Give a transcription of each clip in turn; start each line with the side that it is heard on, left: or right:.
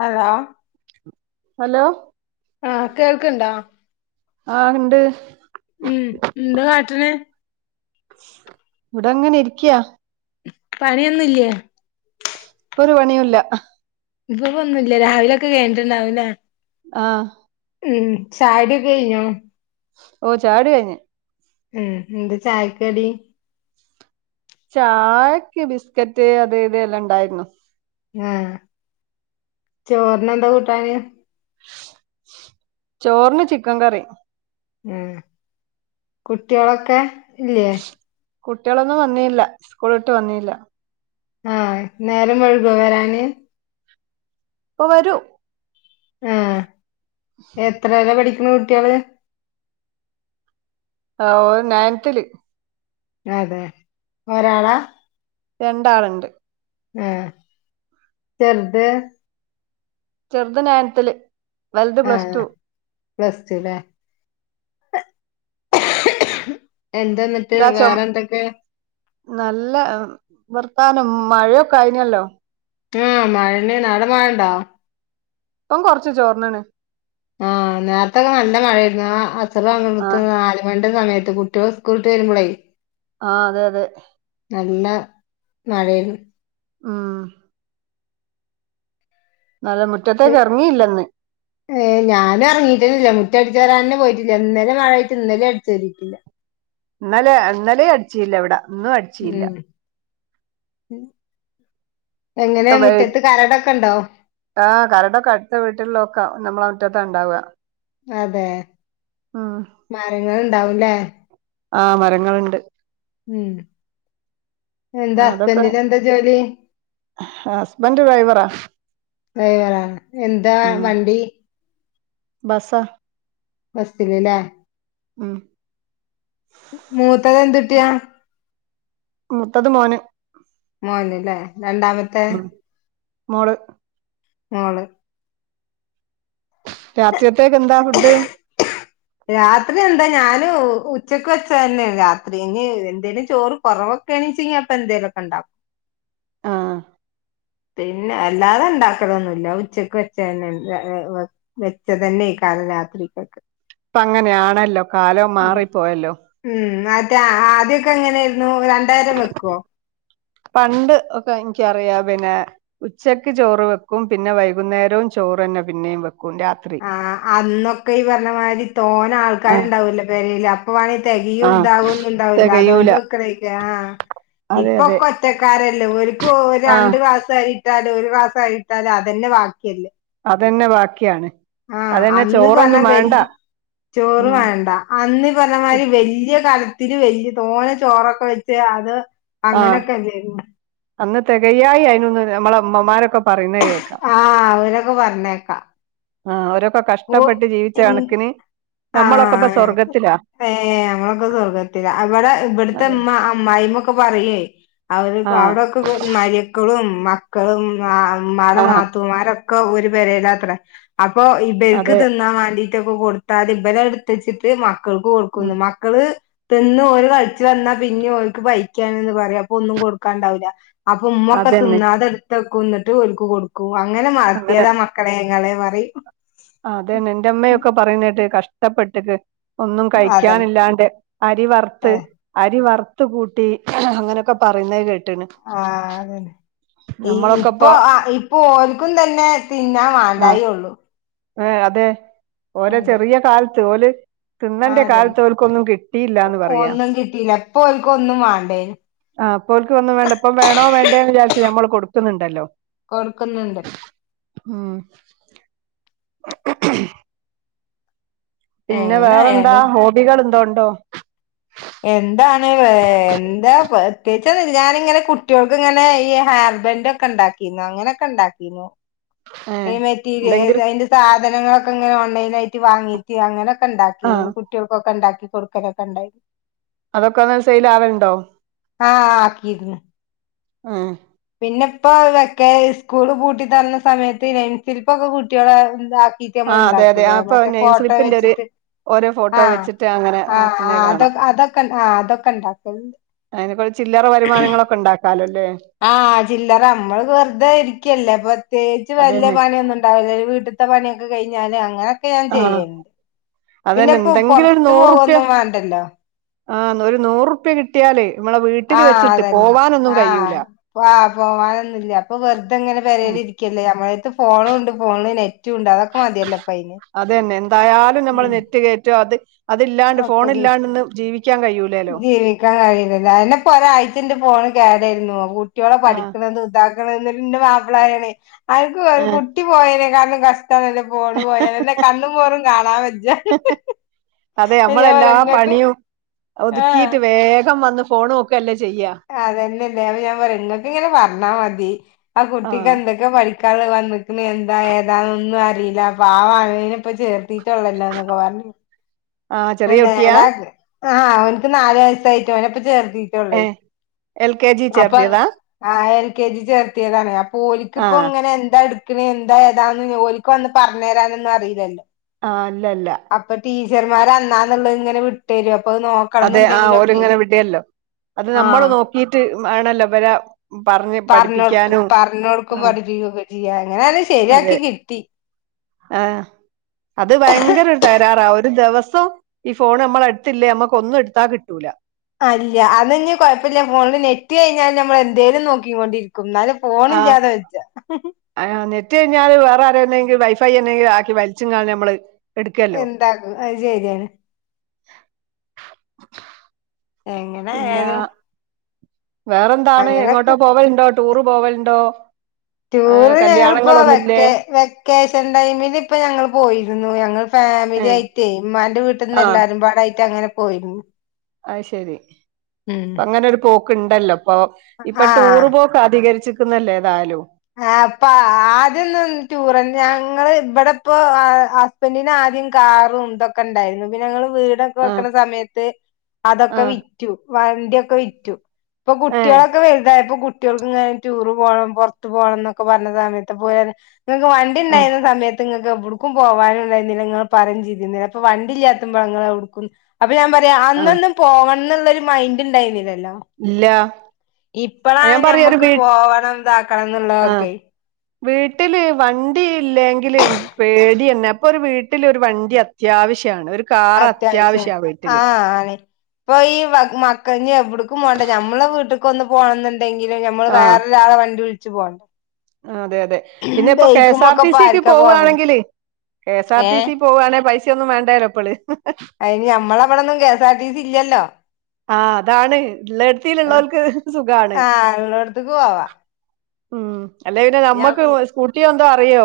left: Hello
right: hello
left: ആഹ് കേൾക്ക്ണ്ടോ
right: ആഹ് ഇണ്ട്
left: ഉം എന്താ കാട്ട്ണ്
right: ഇവ്ട അങ്ങനെ ഇരിക്ക്യാ
left: പണിയൊന്നുംല്ല്യേ
right: ഇപ്പൊ ഒരു പണിയുല്ല
left: ഇപ്പൊ പ്പൊ ഒന്നുല്ല രാവിലൊക്കെ കയ്ഞ്ഞ്ട്ടുണ്ടാവുല്ലേ
right: ആഹ്
left: ഉം ചായുടിയൊക്കെ കഴിഞ്ഞോ
right: ഓഹ് ചായുടി കഴ്ഞ്ഞ്
left: ഉം എന്ത് ചായക്ക് കടി
right: ചായക്ക് ബിസ്കറ്റ് അത് ഇത് എല്ലാം ഉണ്ടായിരുന്നു
left: ആഹ് ചോറിന് എന്താ കൂട്ടാന്
right: ചോറ്ന് ചിക്കൻ കറി
left: ഉം കുട്ടിയാളൊക്കെ ഇല്ലേ
right: കുട്ടിയാളൊന്നും വന്നിയില്ല സ്കൂള്ട്ട് വന്നിയില്ല
left: ആഹ് നേരം വഴ്കോ വരാന്
right: ഇപ്പൊ വരു
left: ആഹ് എത്രയില പഠിക്ക്ണ കുട്ടിയാള്
right: ആഹ് ഓള് നയൻത്തില്
left: അതെ ഒരാളാ
right: രണ്ടാള്ണ്ട്
left: ഏഹ് ചെർത്
right: ചെർത് നയൻത്ത്ല്
left: ആഹ് പ്ലസ് ടു ലേ. എന്താ ന്നട്ട്
right: ഇതാ ചൊ
left: വേറെ എന്തൊക്കെ.
right: നല്ല വർത്താനം മഴ കയിഞ്ഞല്ലോ.
left: ആഹ് മഴന്നേണ്. ആവ്ടെ മഴണ്ടോ?
right: ഇപ്പം കൊർച്ച് ചോർന്ന്ണ്.
left: ആഹ് നേരത്തൊക്കെ നല്ല മഴയായിരുന്നു ആ അസറ് ആവുമ്പ ത്ത്
right: ആഹ്
left: നാല് മണിന്റെ സമയത്ത് കുട്ട്യാള് സ്കൂള് വിട്ട് വരുമ്പളെയ്
right: ആഹ് അതെ അതെ.
left: നല്ല മഴേണ്.
right: ഉം അതെ മുറ്റത്തേക്ക് എറങ്ങിയില്ല ഇന്ന്.
left: ഏ ഞാനും എർങ്ങിട്ടന്നില്ല മുറ്റ അടിച്ചു വരാൻ തന്നെ പോയിട്ടില്ല ഇന്നലെ മഴായിട്ട് ഇലും അടിച്ചു വരിക്കില്ല.
right: ഇന്നലെ ന്നലേ അടിച്ചില്ലവടെ ഇന്നും അടി
left: ഉം എങ്ങനെ മുറ്റത്ത് കരടൊക്കെ ണ്ടോ?
right: ആഹ് കരടൊക്കെ അടുത്ത വീട്ടിള്ളൊക്കെ നമ്മള മുറ്റത്താ ണ്ടാവ.
left: അതെ മരങ്ങള്ണ്ടാവും ലേ.
right: ആഹ് മരങ്ങള്ണ്ട്.
left: ഉം എന്താ
right: അതൊക്കെ
left: ഹസ്ബന്റിനെന്ത ജോലി?
right: ന്റ് ഡ്രൈവറാ.
left: ഡ്രൈവറാ, എന്താ വണ്ടി?
right: ബസ്സ.
left: ബസ്സില് ലേ.
right: ഉം
left: മൂത്തതെന്തുട്ട്യാ?
right: മൂത്തത് മോന്.
left: മോന് ല്ലേ രണ്ടാമ
right: ഉം മോള്.
left: മോള്.
right: രാത്രികത്തേക്കെന്താ ഫുഡ്ഡ്?
left: രാത്രി എന്താ ഞാന് ഉച്ചക്ക് വെച്ചതന്നേണ് രാത്രി, ഇഞ് എന്തേലും ചോറ് കൊറവൊക്കേണീച്ചെങ്കി അപ്പെന്തേലൊക്കണ്ടാക്കും.
right: ആഹ്.
left: പിന്നെ അല്ലാതെണ്ടാക്കലൊന്നുല്ല. ഉച്ചക്ക് വെച്ചേന്നെ [unintelligible] വെച്ചതന്നേക്കാരം രാത്രിക്കക്ക്.
right: പ്പങ്ങന്യാണല്ലോ കാലം
left: ഉം
right: മാറിപ്പോയല്ലോ.
left: ഉം അതെ, ആദ്യൊക്കെ എങ്ങനേര്ന്നു, രണ്ടേരം വെക്കോ.
right: പണ്ട് ഒക്കെ ഇൻക്ക്യറിയാ പിന്നെ. ഉച്ചക്ക് ചോറ് വെക്കും. പിന്നെ വൈകുന്നേരവും ചോറ്ന്നെ പിന്നെയും വെക്കും രാത്
left: ആഹ് അന്നൊക്കെ ഈ പർഞ്ഞമാതിരി
right: ആ
left: തോനാൾക്കാര്ണ്ടാവൊല്ലോ പെരേലപ് പ്പ വാണെ
right: ആ
left: തെകയും ഇതാകൊന്നും ണ്ടാവൂല്ല,
right: തികയൂല
left: അതോണ്ട് വെക്കണേക്കും ആഹ്
right: അതെ അതെ
left: ഇപ്പൊക്കൊറ്റക്കാരല്ലേ ഓല്ക്ക് ഓര്
right: ആ
left: രണ്ട് ക്ലാസ് സരിട്ടാലും ഒര് ക്ലാസ്സരിട്ടാലും അതന്നെ ബാക്ക്യല്ലേ.
right: അതന്നെ ബാക്കിയാണ്.
left: ആഹ്
right: അതന്നെ
left: അന്ന് പർഞ
right: ചോറൊന്നും വേണ്ട
left: വെല്യ ചോറ്
right: ഉം
left: വേണ്ട. അന്നീ പർഞ്ഞമാതിരി വല്യ കലത്തില് വല്യ തോന ചോറൊക്കെ വെച്ച് അത്.
right: ആ
left: അങ്ങനൊക്കല്ലേന്യോ
right: അന്ന് തെകയായി അയിനുന്ന് നമ്മളെ മ്മമാരൊക്കെ പറയുന്ന കേക്കാം.
left: ആഹ് അവരൊക്കെ പർഞ്ഞേക്കാ.
right: ആഹ് അവരൊക്കെ കഷ്ടപ്പെട്ട് ജീവിച്ച കണക്കിന് നമ്മളൊക്കെപ്പ സ്വർഗത്തിലാ
left: ഏഹ് ഞങ്ങളൊക്കെ സ്വർഗ്ഗത്തിലാ, അ വടെ
right: അതെ
left: ഇവട്ത്തെമ്മ അമ്മായിമ്മൊക് ക്കെ പറിയേ അവര്
right: ആ
left: അവടെക്കെക് മര്യക്കളും മക് ക്കളും ആഹ് മ്മാടെ
right: ആ
left: നാത്തൂമാരൊക്കെ ഒര് പെരേലാത്രെ അപ്പൊ ഇ ബൽക്ക്
right: അതെ
left: തിന്നാൻ വേണ്ടിട്ടൊക്കെ കൊട്ത്താല് ഇബലഹ് ഇട്ത്തെച്ചിട്ട് മക്കക്ക്
right: ഉം
left: കൊട്ക്കുന്ന്, മക്കള് തിന്ന് ഓര് കൾച്ച് വന്നാ പിന്യും ഓൽക്ക് പൈക്യാണ്ന്ന് പറയും. അപ്പൊന്നും കൊട്ക്കാണ്ടാവുലാ അപ്പൊ ഉമ്മ ഒക്കെ
right: അതന്നെ
left: തിന്നാതെ എട്ത്ത് വെക്കും എന്ന്ട്ട് ഓൽക്ക് കൊടുക്കും അങ്ങനെ
right: അങ്ങനെ
left: വളർത്തിയതാ മ ക്കളെ നിങ്ങളെ പറയും
right: അതെ എന്റെ ഉമ്മയൊക്കെ പറയുന്നത് കേട്ട് കഷ്ട്ടപ്പെട്ടിട്ട് ഒന്നും കഴിക്ക്യാന്
left: അതന്നെ
right: ഇല്ലാണ്ട് അരി വറുത്ത് അരി വറുത്ത് കൂട്ടി അങ്ങനെ ഒക്കെ പറയുന്നത് കേട്ട്ണ്
left: ആഹ് അതന്നെ ഈ ഇപ്പൊ ആഹ് ഇപ്പൊ ഓൽക്കും തന്നെ തിന്നാൻ വാണ്ടായേ ഒള്ളൂ
right: ആഹ് അതെ ഓരേ
left: അതെ
right: ചെറിയ കാലത്ത് ഓല്
left: ആ
right: തിന്നേൻ്റെ
left: അതന്നെ
right: കാലത്ത് ഓല്ക്കൊന്നും കിട്ടിയില്ല്യാന്ന് പറയാം
left: ഒന്നും കിട്ടിയില്ല ഇപ്പൊ ഓൽക്ക് ഒന്നും വേണ്ടേനും
right: ആഹ് ഇപ്പം ഓൽക്ക് ഒന്നും വേണ്ട ഇപ്പം വേണോ വേണ്ടേ എന്ന് വിചാരിച്ച് ഞമ്മള് കൊട്ക്കുന്നുണ്ടല്ലോ
left: കൊട്ക്ക്ന്ന്ണ്ട്
right: ഉം [inaudible] പിന്നെ
left: എങ്ങനെ
right: വേറെ എന്താ
left: ആയാലും
right: ഹോബികള് എന്തോ ഉണ്ടോ
left: എന്താണ് ഏഹ് എന്താ പ്രത്യേകിച്ച് ഒന്നു ഇല്ല ഞാന് ഇങ്ങനെ കുട്ടിയേൾക്ക് ഇങ്ങനെ ഈ ഹാൻബന്റെ ഒക്കെ ഇണ്ടാക്കിന് അങ്ങനെ ഒക്കെ ഇണ്ടാക്കീനു
right: ഏ
left: ഈ മെറ്റീരിയേൽ
right: എന്തെങ്കിലും
left: അയ്ൻ്റെ സാധനങ്ങളൊക്കെ ഇങ്ങനെ ഓൺലൈന് ആയിട്ട് വാങ്ങീട്ട് അങ്ങനെ ഒക്കെ
right: ആ
left: ഇണ്ടാക്കിനി ഇപ്പം കുട്ടിയേൾക്ക് ഒക്കെ ഉണ്ടാക്കി കൊട്ക്കലൊക്കെ ഉണ്ടായി
right: അതൊക്കെ എന്നിട്ട് സെയില് ആവല് ഉണ്ടോ
left: ആഹ് ആക്കിര്ന്ന്
right: ഉം
left: പിന്നെ ഇപ്പോ വെക്കേ സ്കൂള് പൂട്ടി തുറന്ന സമയത്ത് ഈ നെയിംസ്ലിപ്പ് ഒക്കെ കുട്ടിയേളെ ഇതാക്കി ക്കി
right: ആ
left: നമ്മള്
right: അതെ അതെ ആ
left: ഇണ്ടാക്കുല്ലേ
right: ഇപ്പൊ
left: മറ്റേ
right: നെയിം
left: ഫോട്ടോ
right: സ്ലിപ്പിന്റെ ഒരു
left: വെച്ചിട്ട്
right: ഓരോ ഫോട്ടോ
left: ആഹ്
right: വെച്ചിട്ട് അങ്ങനെ
left: ആഹ്
right: ആക്കുന്നത്
left: ആഹ് അതൊ
right: കാണാം
left: അതൊക്കെ ഇൻ ആഹ് അതൊക്കെ ഇണ്ടാക്കല്ണ്ട്
right: അതിന് കൊറെ ചില്ലറ വരുമാനങ്ങളൊക്കെ ഇണ്ടാക്കാലോ അല്ലേ
left: ആഹ് ചില്ലറ നമ്മള് വെറുതെ ഇരിക്ക്യല്ലേ പ്രത്യേകിച്ച് വല്ല്യ
right: അതന്നെ
left: പണിയൊന്നും ഇ ണ്ടാവല് വീട്ട്ത്തെ പണിയൊക്കെ കഴിഞ്ഞാല് അങ്ങനെ ഒക്കെ ഞാൻ ചെയ്യല്ണ്ട്
right: അത്
left: പിന്നെ
right: തന്നെ
left: ഇപ്പോ
right: എന്തെങ്കിലും ഒര്
left: പൊറത്ത്
right: നൂറ് ഉറുപ്യ
left: പോവൊന്നും വേണ്ടല്ലോ
right: ആഹ് ഒര് നൂറു ഉറുപ്യ കി കിട്ടിയാലേ നമ്മളെ വീട്ടില്
left: ആഹ്
right: വെച്ചിട്ട്
left: അതന്നെ
right: പോവാനൊന്നും കഴിയൂല
left: ഇപ്പം വെറ്തെ ഇങ്ങനെ
right: ഉം
left: പെരേല് ഇരിക്ക്യല്ലേ നമ്മളെ എടുത്ത് ഫോണു ഉണ്ട് ഫോണ്ല് നെറ്റും ഉണ്ട് അതൊക്കെ മതിയല്ലോ ഇപ്പൊ അയ്ന്
right: അത് തന്നെ എന്തായാലും ഞമ്മള് നെറ്റ് കയറ്റും അത് അത് ഇല്ലാണ്ട്
left: ഒക്കെ
right: ഫോണ്
left: ജീ
right: ഇല്ലാണ്ട് ഇന്ന് ജീവിക്കാൻ കഴിയൂ
left: ജീവിക്കാൻ കഴിയൂലല്ലോ അത് തന്നെ ഇപ്പൊ ഒരാഴ്ച ഇന്റെ ഫോണ് കേടായിരുന്നു കുട്ടിയോളെ
right: ആ
left: പഠിക്ക്ണതും ഇതാ ക്ക്ണ്ന്ന് ഇന്നട്ട് ഇന്റെ മാപ്പിള പറയാണേ അനക്ക്
right: ആ
left: അന്റെ കുട്ടി പോയേനെക്കാട്ടിലും കഷ്ടാണല്ലോ ഫോണ് പോയാല് അൻ്റെ കണ്ണും മോറും കാണാൻ വയ്യ
right: അതെ
left: അയില് ഞാൻ
right: നമ്മളെല്ലാ
left: പറഞ്ഞു ഇങ്ങക്ക്
right: പണിയും
left: ആഹ്
right: ഒതുക്കിയിട്ട് വേഗം വന്ന് ഫോൺ നോക്കല്ലേ ചെയ്യാ
left: അത് തന്നെ അല്ലേ അപ്പൊ ഞാൻ പറയും ഇങ്ങക്ക് ഇങ്ങനെ പറഞ്ഞാ മതി ആ കുട്ടിക്ക് എന്തെ ക്കെ പഠിക്കാള്ളത് വന്ന്ക്ക്ണത് എന്താ ഏതാന്നൊന്നും അറിയില്ല പാവാണ് അതിനെ ഇപ്പൊ ചേർത്തി ട്ടൊള്ളല്ലോ എന്നൊക്കെ പറഞ്ഞ്
right: ആ
left: ആഹ്
right: ചെറിയ കുട്ടിയാ
left: നേരാ [unintelligible] ആഹ് അവന്ക്ക് നാല് വയസ്സായിട്ടുള്ളു അവനെ ഇപ്പൊ ചേർത്തി
right: ഏ
left: റ്റൊള്ളേയ്
right: എൽ കെ ജി
left: അപ്പൊ
right: ചേർത്തിയതാ
left: ആഹ് എൽ കെ ജി ചേർത്തിയതാണ് അ ഓൽല്
right: ആ
left: ഇപ്പം ഇങ്ങനെ എന്താ എട്ക്കണെ എന്താ ഏതാ ഒന്നും ഓല്ക്ക് വന്ന് പറഞ്ഞ് തരാനൊന്നും അറിയിലല്ലോ
right: ആഹ് ഇല്ല ഇല്ല
left: അപ്പൊ ടീച്ചർമാര് അന്നാന്നുള്ളത് ഇങ്ങനെ വിട്ട് തരും അപ്പൊ അത് നോ
right: അതെ ആഹ് ഓര് ഇങ്ങനെ വിടൊല്ലോ അത് നമ്മള്
left: ആഹ്
right: നോക്കീട്ട് വേണല്ലോ ഇവരെ പറഞ്ഞ്
left: പറഞ്ഞൊട്ക്കും
right: പഠിപ്പിക്കാനും
left: പറഞ്ഞ് കൊട്ക്കും
right: ആ
left: പഠിപ്പിച്ചൊക്കെ ചെയ്യാ അങ്ങനെ അത് ശെരിയാക്കി കിട്ടി
right: ആഹ് അത് ഭയങ്കര തകരാറാ ഒരു ദിവസവും ഈ ഫോൺ അമ്മളെ എടുത്തില്ലേ അമ്മക്ക് ഒന്നും ഇടുത്താ കിട്ടൂല
left: അല്ല അത് ഇഞ് കൊഴപ്പല്ല ഫോണില് നെറ്റ് കഴിഞ്ഞാൽ നമ്മൾ എന്തേലും നോക്കിക്കൊണ്ടിരിക്കും ഇന്നാലും ഫോണില്ലാതെ വെജ്ജാ
right: ആ നെറ്റ് കഴിഞ്ഞാലും വേറെ ആരേന്നേങ്കും വൈഫൈ എന്തെങ്കിലും ആക്കി വലിച്ചും കാണും ഞമ്മള്
left: എന്താക്കും അത് ശരിയാണ്. എങ്ങനെ
right: പിന്നെ
left: ആയാലും
right: വേറെന്താണ് എങ്ങോട്ടോ
left: അങ്ങനൊക്കെ
right: പോവലുണ്ടോ ടൂറ് പോവലുണ്ടോ? ഏഹ്
left: ടൂറ് ഞങ്ങളിപ്പോ
right: കല്യാണങ്ങളൊന്നുല്ലേ
left: വെക്കേ വെക്കേഷൻ ടൈമില് ഇപ്പ ഞങ്ങൾ പോയിരുന്നു ഞങ്ങള് ഫാമിലി
right: ഏഹ്
left: ആയിട്ടേ ഇമ്മാന്റെ വീട്ടിന്ന്
right: ആഹ്
left: എല്ലാരുംപാടായിട്ട് അങ്ങനെ പോയിരുന്നു
right: അത് ശെരി
left: ഉം
right: ഇപ്പ അങ്ങനൊര് പോക്ക് ഇണ്ടല്ലോ ഇപ്പൊ ഇപ്പൊ
left: ആഹ്
right: ടൂറ് പോ ക്ക് അതികരിച്ചിരിക്കുന്നല്ലോ ഏതായാലും
left: ആ അപ്പ ആദ്യൊന്നും ടൂർ ഞങ്ങള് ഇവിടെപ്പോ ഹ ഹസ്ബൻഡ്ന് ആദ്യം കാറും ഇതൊക്കെ ഇണ്ടായിരുന്നു പിന്നെ ഞങ്ങൾ വീടൊ
right: ആഹ്
left: ക്കെവെക്കണ സമയത്ത് അതൊക്കെ
right: ആഹ്
left: വി റ്റു വണ്ടിയൊക്കെ വിറ്റു ഇപ്പൊ
right: ഏഹ്
left: കുട്ടിയാളൊക്കെ വലുതായപ്പൊ കുട്ടിയാൾക്ക് ഇങ്ങനെ ടൂറ് പോണം പൊറ ട്ത്ത് പോണന്നൊക്കെ പറഞ്ഞ സമയത്ത് [unintelligible] ഇങ്ങക്ക്
right: ആഹ്
left: വണ്ടിണ്ടായിന്ന സമയ ത്ത് ഇങ്ങക്ക് എവിടുക്കും പോവാനും ഇണ്ടായിന്നില്ല ഇങ്ങൾ പറയും ചെയ്തിന്നില ഇപ്പൊ വണ്ടി ഇല്ല്യതുമ്പ ഇങ്ങളെവിടുക്കും അപ്പൊ ഞാൻ പറയാം
right: ആഹ്
left: അന്നൊന്നും പോവണം എന്നുള്ളരു മൈൻഡ് ഉണ്ടായിന്നിലല്ലോ
right: ഇല്ല
left: ഇപ്പളാണ്
right: ഞാൻ പറയാ ഒരു
left: ഞമ്മക്ക്
right: വീ
left: പോവണം ഇതാക്കണം
right: ആഹ്
left: എന്നുള്ളതൊക്കെ
right: വീട്ടില് വണ്ടി ഇല്ലെങ്കിലും പേടിയെന്നെ ഇപ്പൊ ഒരു വീട്ടില് ഒരു വണ്ടി അ ത്യാവിശ്യാണ് ഒരു കാർ അത്യാവിശ്യ വീട്ടില്
left: ആ ആണ് ഇപ്പൊ ഈ മക്ക ഇഞ് എവിടക്കും പോണ്ട ഞമ്മളെ വീട്ടിക്കൊന്ന് പോണന്ന് ണ്ടെങ്കിലും ഞമ്മൾ
right: ആഹ്
left: വേറൊരാളെ വണ്ടി വിളിച്ച് പോണ്ടേ.
right: അതെ അതെ പിന്നെ ഇപ്പ കെ എസ് ആർ
left: ബൈക്കുമൊക്കെ
right: ടി
left: ഇപ്പൊ
right: സിക്ക്
left: ആർക്കാ പോവ
right: പോവുവാണെങ്കിൽ കെ എസ് ആർ ടി
left: ഏഹ്
right: സി പോവാണേ പൈസ ഒന്നും വേണ്ടേല്ലോ ഇപ്പള്
left: അയ്ന് ഞമ്മളവിടെന്നും K S R T C ഇല്ലല്ലോ
right: ആ അതാണ് ഉള്ളയിടുത്തിലുള്ളോർക്ക് സുഖാണ്
left: ആഹ് ഉള്ളോട്ത്തക്ക് പോവാ
right: ഉം അല്ലെ പിന്നെ നമ്മക്ക്
left: ഞാൻ
right: സ്കൂട്ടി എന്തോ അറിയോ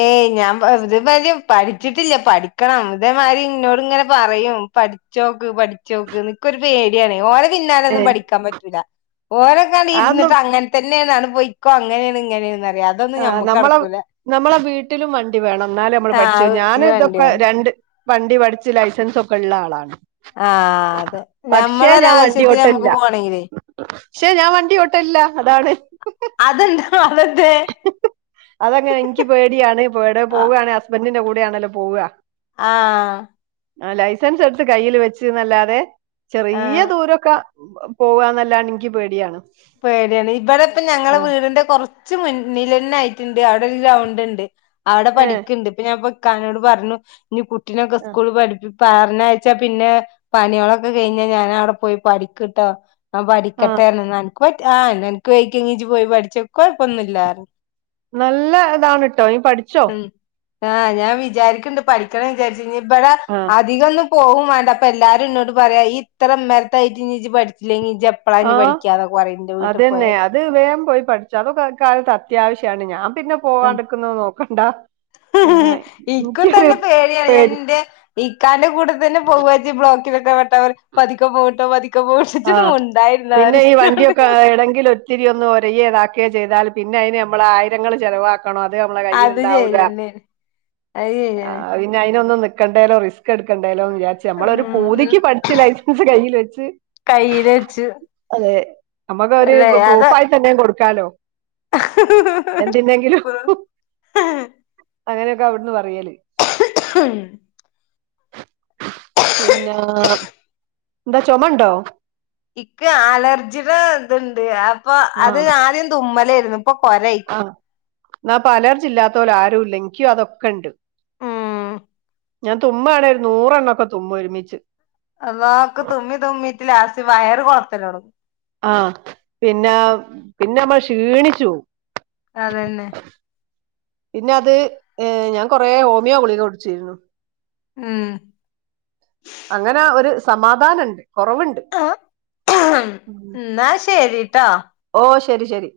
left: ഏയ് ഞാൻ ഇതേമാതി പഠിച്ചിട്ടില്ല പഠിക്കണം ഇതേമാരി ഇന്നോട് ഇങ്ങനെ പറയും പഠിച്ചോക്ക് പഠിച്ചോക്ക് നിക്കൊ രു പേടിയാണ് ഓര പിന്നാലൊന്നും പഠിക്കാൻ പറ്റൂല്ല ഓരോക്കാണ്ട്
right: അതൊന്നും
left: ഇരിന്നിട്ട് അങ്ങൻ തന്നെയാണ് അങ്ങട് പോയിക്കോ അങ്ങനേണ് ഇങ്ങനേണ് പറായ അ
right: ആ നമ്മളെ നമ്മളെ വീട്ടിലും വണ്ടി വേണം ഇന്നാളെ നമ്മൾ
left: ആഹ്
right: പഠിച്ചു ഞാൻ
left: വീട്ടില് വണ്ടി
right: ഇതൊക്കെ
left: വേണം
right: രണ്ട് വണ്ടി പഠിച്ച് ലൈസൻസ് ഒക്കെ ഇള്ള ആളാണ്
left: ആഹ് അതെ
right: പക്ഷെ ഞാൻ വണ്ടി
left: ഞമ്മളൊരാവശ്യത്തി
right: ഓട്ടലില്ല
left: ഞമ്മക്ക് പോണെങ്കിലെ
right: പക്ഷെ ഞാൻ വണ്ടിയോട്ടലില്ലാ അതാണ്
left: അതെന്താ [unintelligible]
right: അതങ്ങെനെ ഇനിക്ക് പേടിയാണ് എവടെ
left: ആഹ്
right: പോവണെ ഹസ്ബന്റിന്റെ കൂടെയാണല്ലോ പോവുക
left: ആഹ്
right: ആഹ് ലൈസൻസ് എടുത്ത് കയ്യിൽ വെച്ചന്നല്ലാതെ ചെറിയെ ദൂരൊക്കെ പോവാന്നല്ലാന്നെ ഇൻക്ക് പേടിയാണ്
left: പേടിയാണ് ഇവിടെ ഇപ്പ ഞങ്ങളെ
right: ആഹ്
left: വീടിന്റെ കൊറ കുറച്ച് മുന്നിലന്നെ ആയിട്ടുണ്ട് അവിടെ ഒരു ഗ്രൗണ്ട് ഉണ്ട് അവിടെ
right: ഏഹ്
left: പഠിക്കണ്ട് ഇപ്പൊ ഞാൻ ഇകാനോട് പറഞ്ഞു ഇനി കുട്ടിനൊക്കെ സ്കൂളിൽ പഠിപ്പിക്ക പറഞ്ഞാഴച്ചാ പിന്നെ പണികളൊക്കെ കഴിഞ്ഞാ ഞാന അവിടെ പോയി പഠിക്കുട്ടോ ആ
right: ആഹ്
left: പഠിക്കട്ടെന്ന് ആ അനക്ക് വൈക്കോ ങ്ങ ജ്ജ് പോയി പഠിച്ചോ ഇക്ക് െക്കഴപ്പൊന്നു ഇല്ല പറഞ്ഞു
right: നല്ല ഇതാണ് ട്ടോ നീ പഠിച്ചോ
left: ആഹ് ഞാൻ വിചാരിക്കണ്ട് പഠിക്കണം വിചാരിച്ച ഇ ഇവിടെ
right: ആഹ്
left: അധികന്നും പോകും വേണ്ട അപ്പൊ എല്ലാരും എന്നോട് പറയാ ഈ ഇത്ര ഇമ്മരത്തായിട്ട് ഇജ് പഠിച്ചില്ലെങ്കിൽ ഇജ് എപ്പളാ ഇനി
right: ആഹ്
left: പഠിക്കാന്ന്
right: അതന്നെ അത് വേഗം പോയി പഠിച്ചോ അതൊക്കെ ഇ കാലത്ത് അത്യാവശ്യാണ് ഞാൻ പിന്നെ
left: ഉം
right: പോവാണ്ട്ക്കുന്നത് നോക്കണ്ട പിന്നെ
left: ഇക്കും
right: എനിക്കൊരു
left: തന്നെ പേടിയാണ് ഞാൻ
right: പേടി
left: എന്റെ ഇക്കാന്റെ കൂടെ തന്നെ പോക ബ്ലോക്കിലൊക്കെ പെട്ടാൽ പറയുംപതിക്കോ പോട്ടോ പതിക്ക പോട്ടോ ഇജ് ന്ന് മുണ്ടായിരുന്ന ന്നറയും
right: എവിടെങ്കിലും ഒത്തിരി ഒന്ന് ഒരയെതാക്കയോ ഇതാക്ക ചെയ്താൽ പിന്നെ അയിന് നമ്മള് ആയിരങ്ങള് ചിലവാക്ക ണം അത് നമ്മളെ
left: അത്
right: കയ്യിൽണ്ടാവൂല
left: ശരിയന്നെയാണ് അത് ശരിയാണ്
right: പിന്നെ അതിനൊന്നന്ന് നൽക്കേണ്ടേലോ റിസ്ക് എടുക്കേണ്ടേലോന്ന് വിചാച്ചി നമ്മള ഒരു
left: ഉം ഉം
right: പൂതിക്ക് പഠിച്ച ലൈസൻസ് കയ്യിൽ വെച്ച്
left: കയ്യില് വെച്ചു
right: അതെ
left: അല്ലെ അത്
right: നമ്മുക്ക്ര്പ്രൂഫായി തന്നെയ കൊടുക്കാലോ എന്തിൻ്റെങ്കിലും അങ്ങനെയൊക്കെ അവിടുന്ന് പറയല്
left: ആ
right: പിന്നെ എന്താ ചൊമണ്ടോ
left: ഇക്ക് അലർജിയുടെ ഇതുണ്ട് അപ്പൊ അത്
right: ആഹ്
left: ആദ്യം തുമ്മലായിരുന്നു ഇപ്പൊ കൊരയ്
right: എന്ന പ്പോ അലർജില്ലാത്തോരാരു ഇല്ല എനിക്കും അതൊക്കെ ഉണ്ട്
left: ഉം
right: ഞാൻ തുമ്മാണേ ങ്കിഒരു നൂറ എണ്ണൊക്കെ തുമ്മും ഒരുമിച്ച്
left: അള്ളാ എനിക്ക് തുമ്മി തുമ്മിട്ട ലാസ്റ്റ് വയറ് കൊളത്തല്ലോടങ്ങും
right: ആഹ പിന്നെ പിന്നെ നമ്മള് ക്ഷീണിച്ചു പോവും
left: അതന്നെ
right: പിന്നെ അത് ഏഹ ഞാൻ കുറെ ഹോമിയോ ഗുളിക കുടിച്ചിരുന്നു
left: ഉം
right: അങ്ങനെ ഒരു സമാധാനംണ്ട് കുറവുണ്ട്
left: ആഹ എന്നാ ശരിട്ടോ
right: ഓഹ ശരി ശരി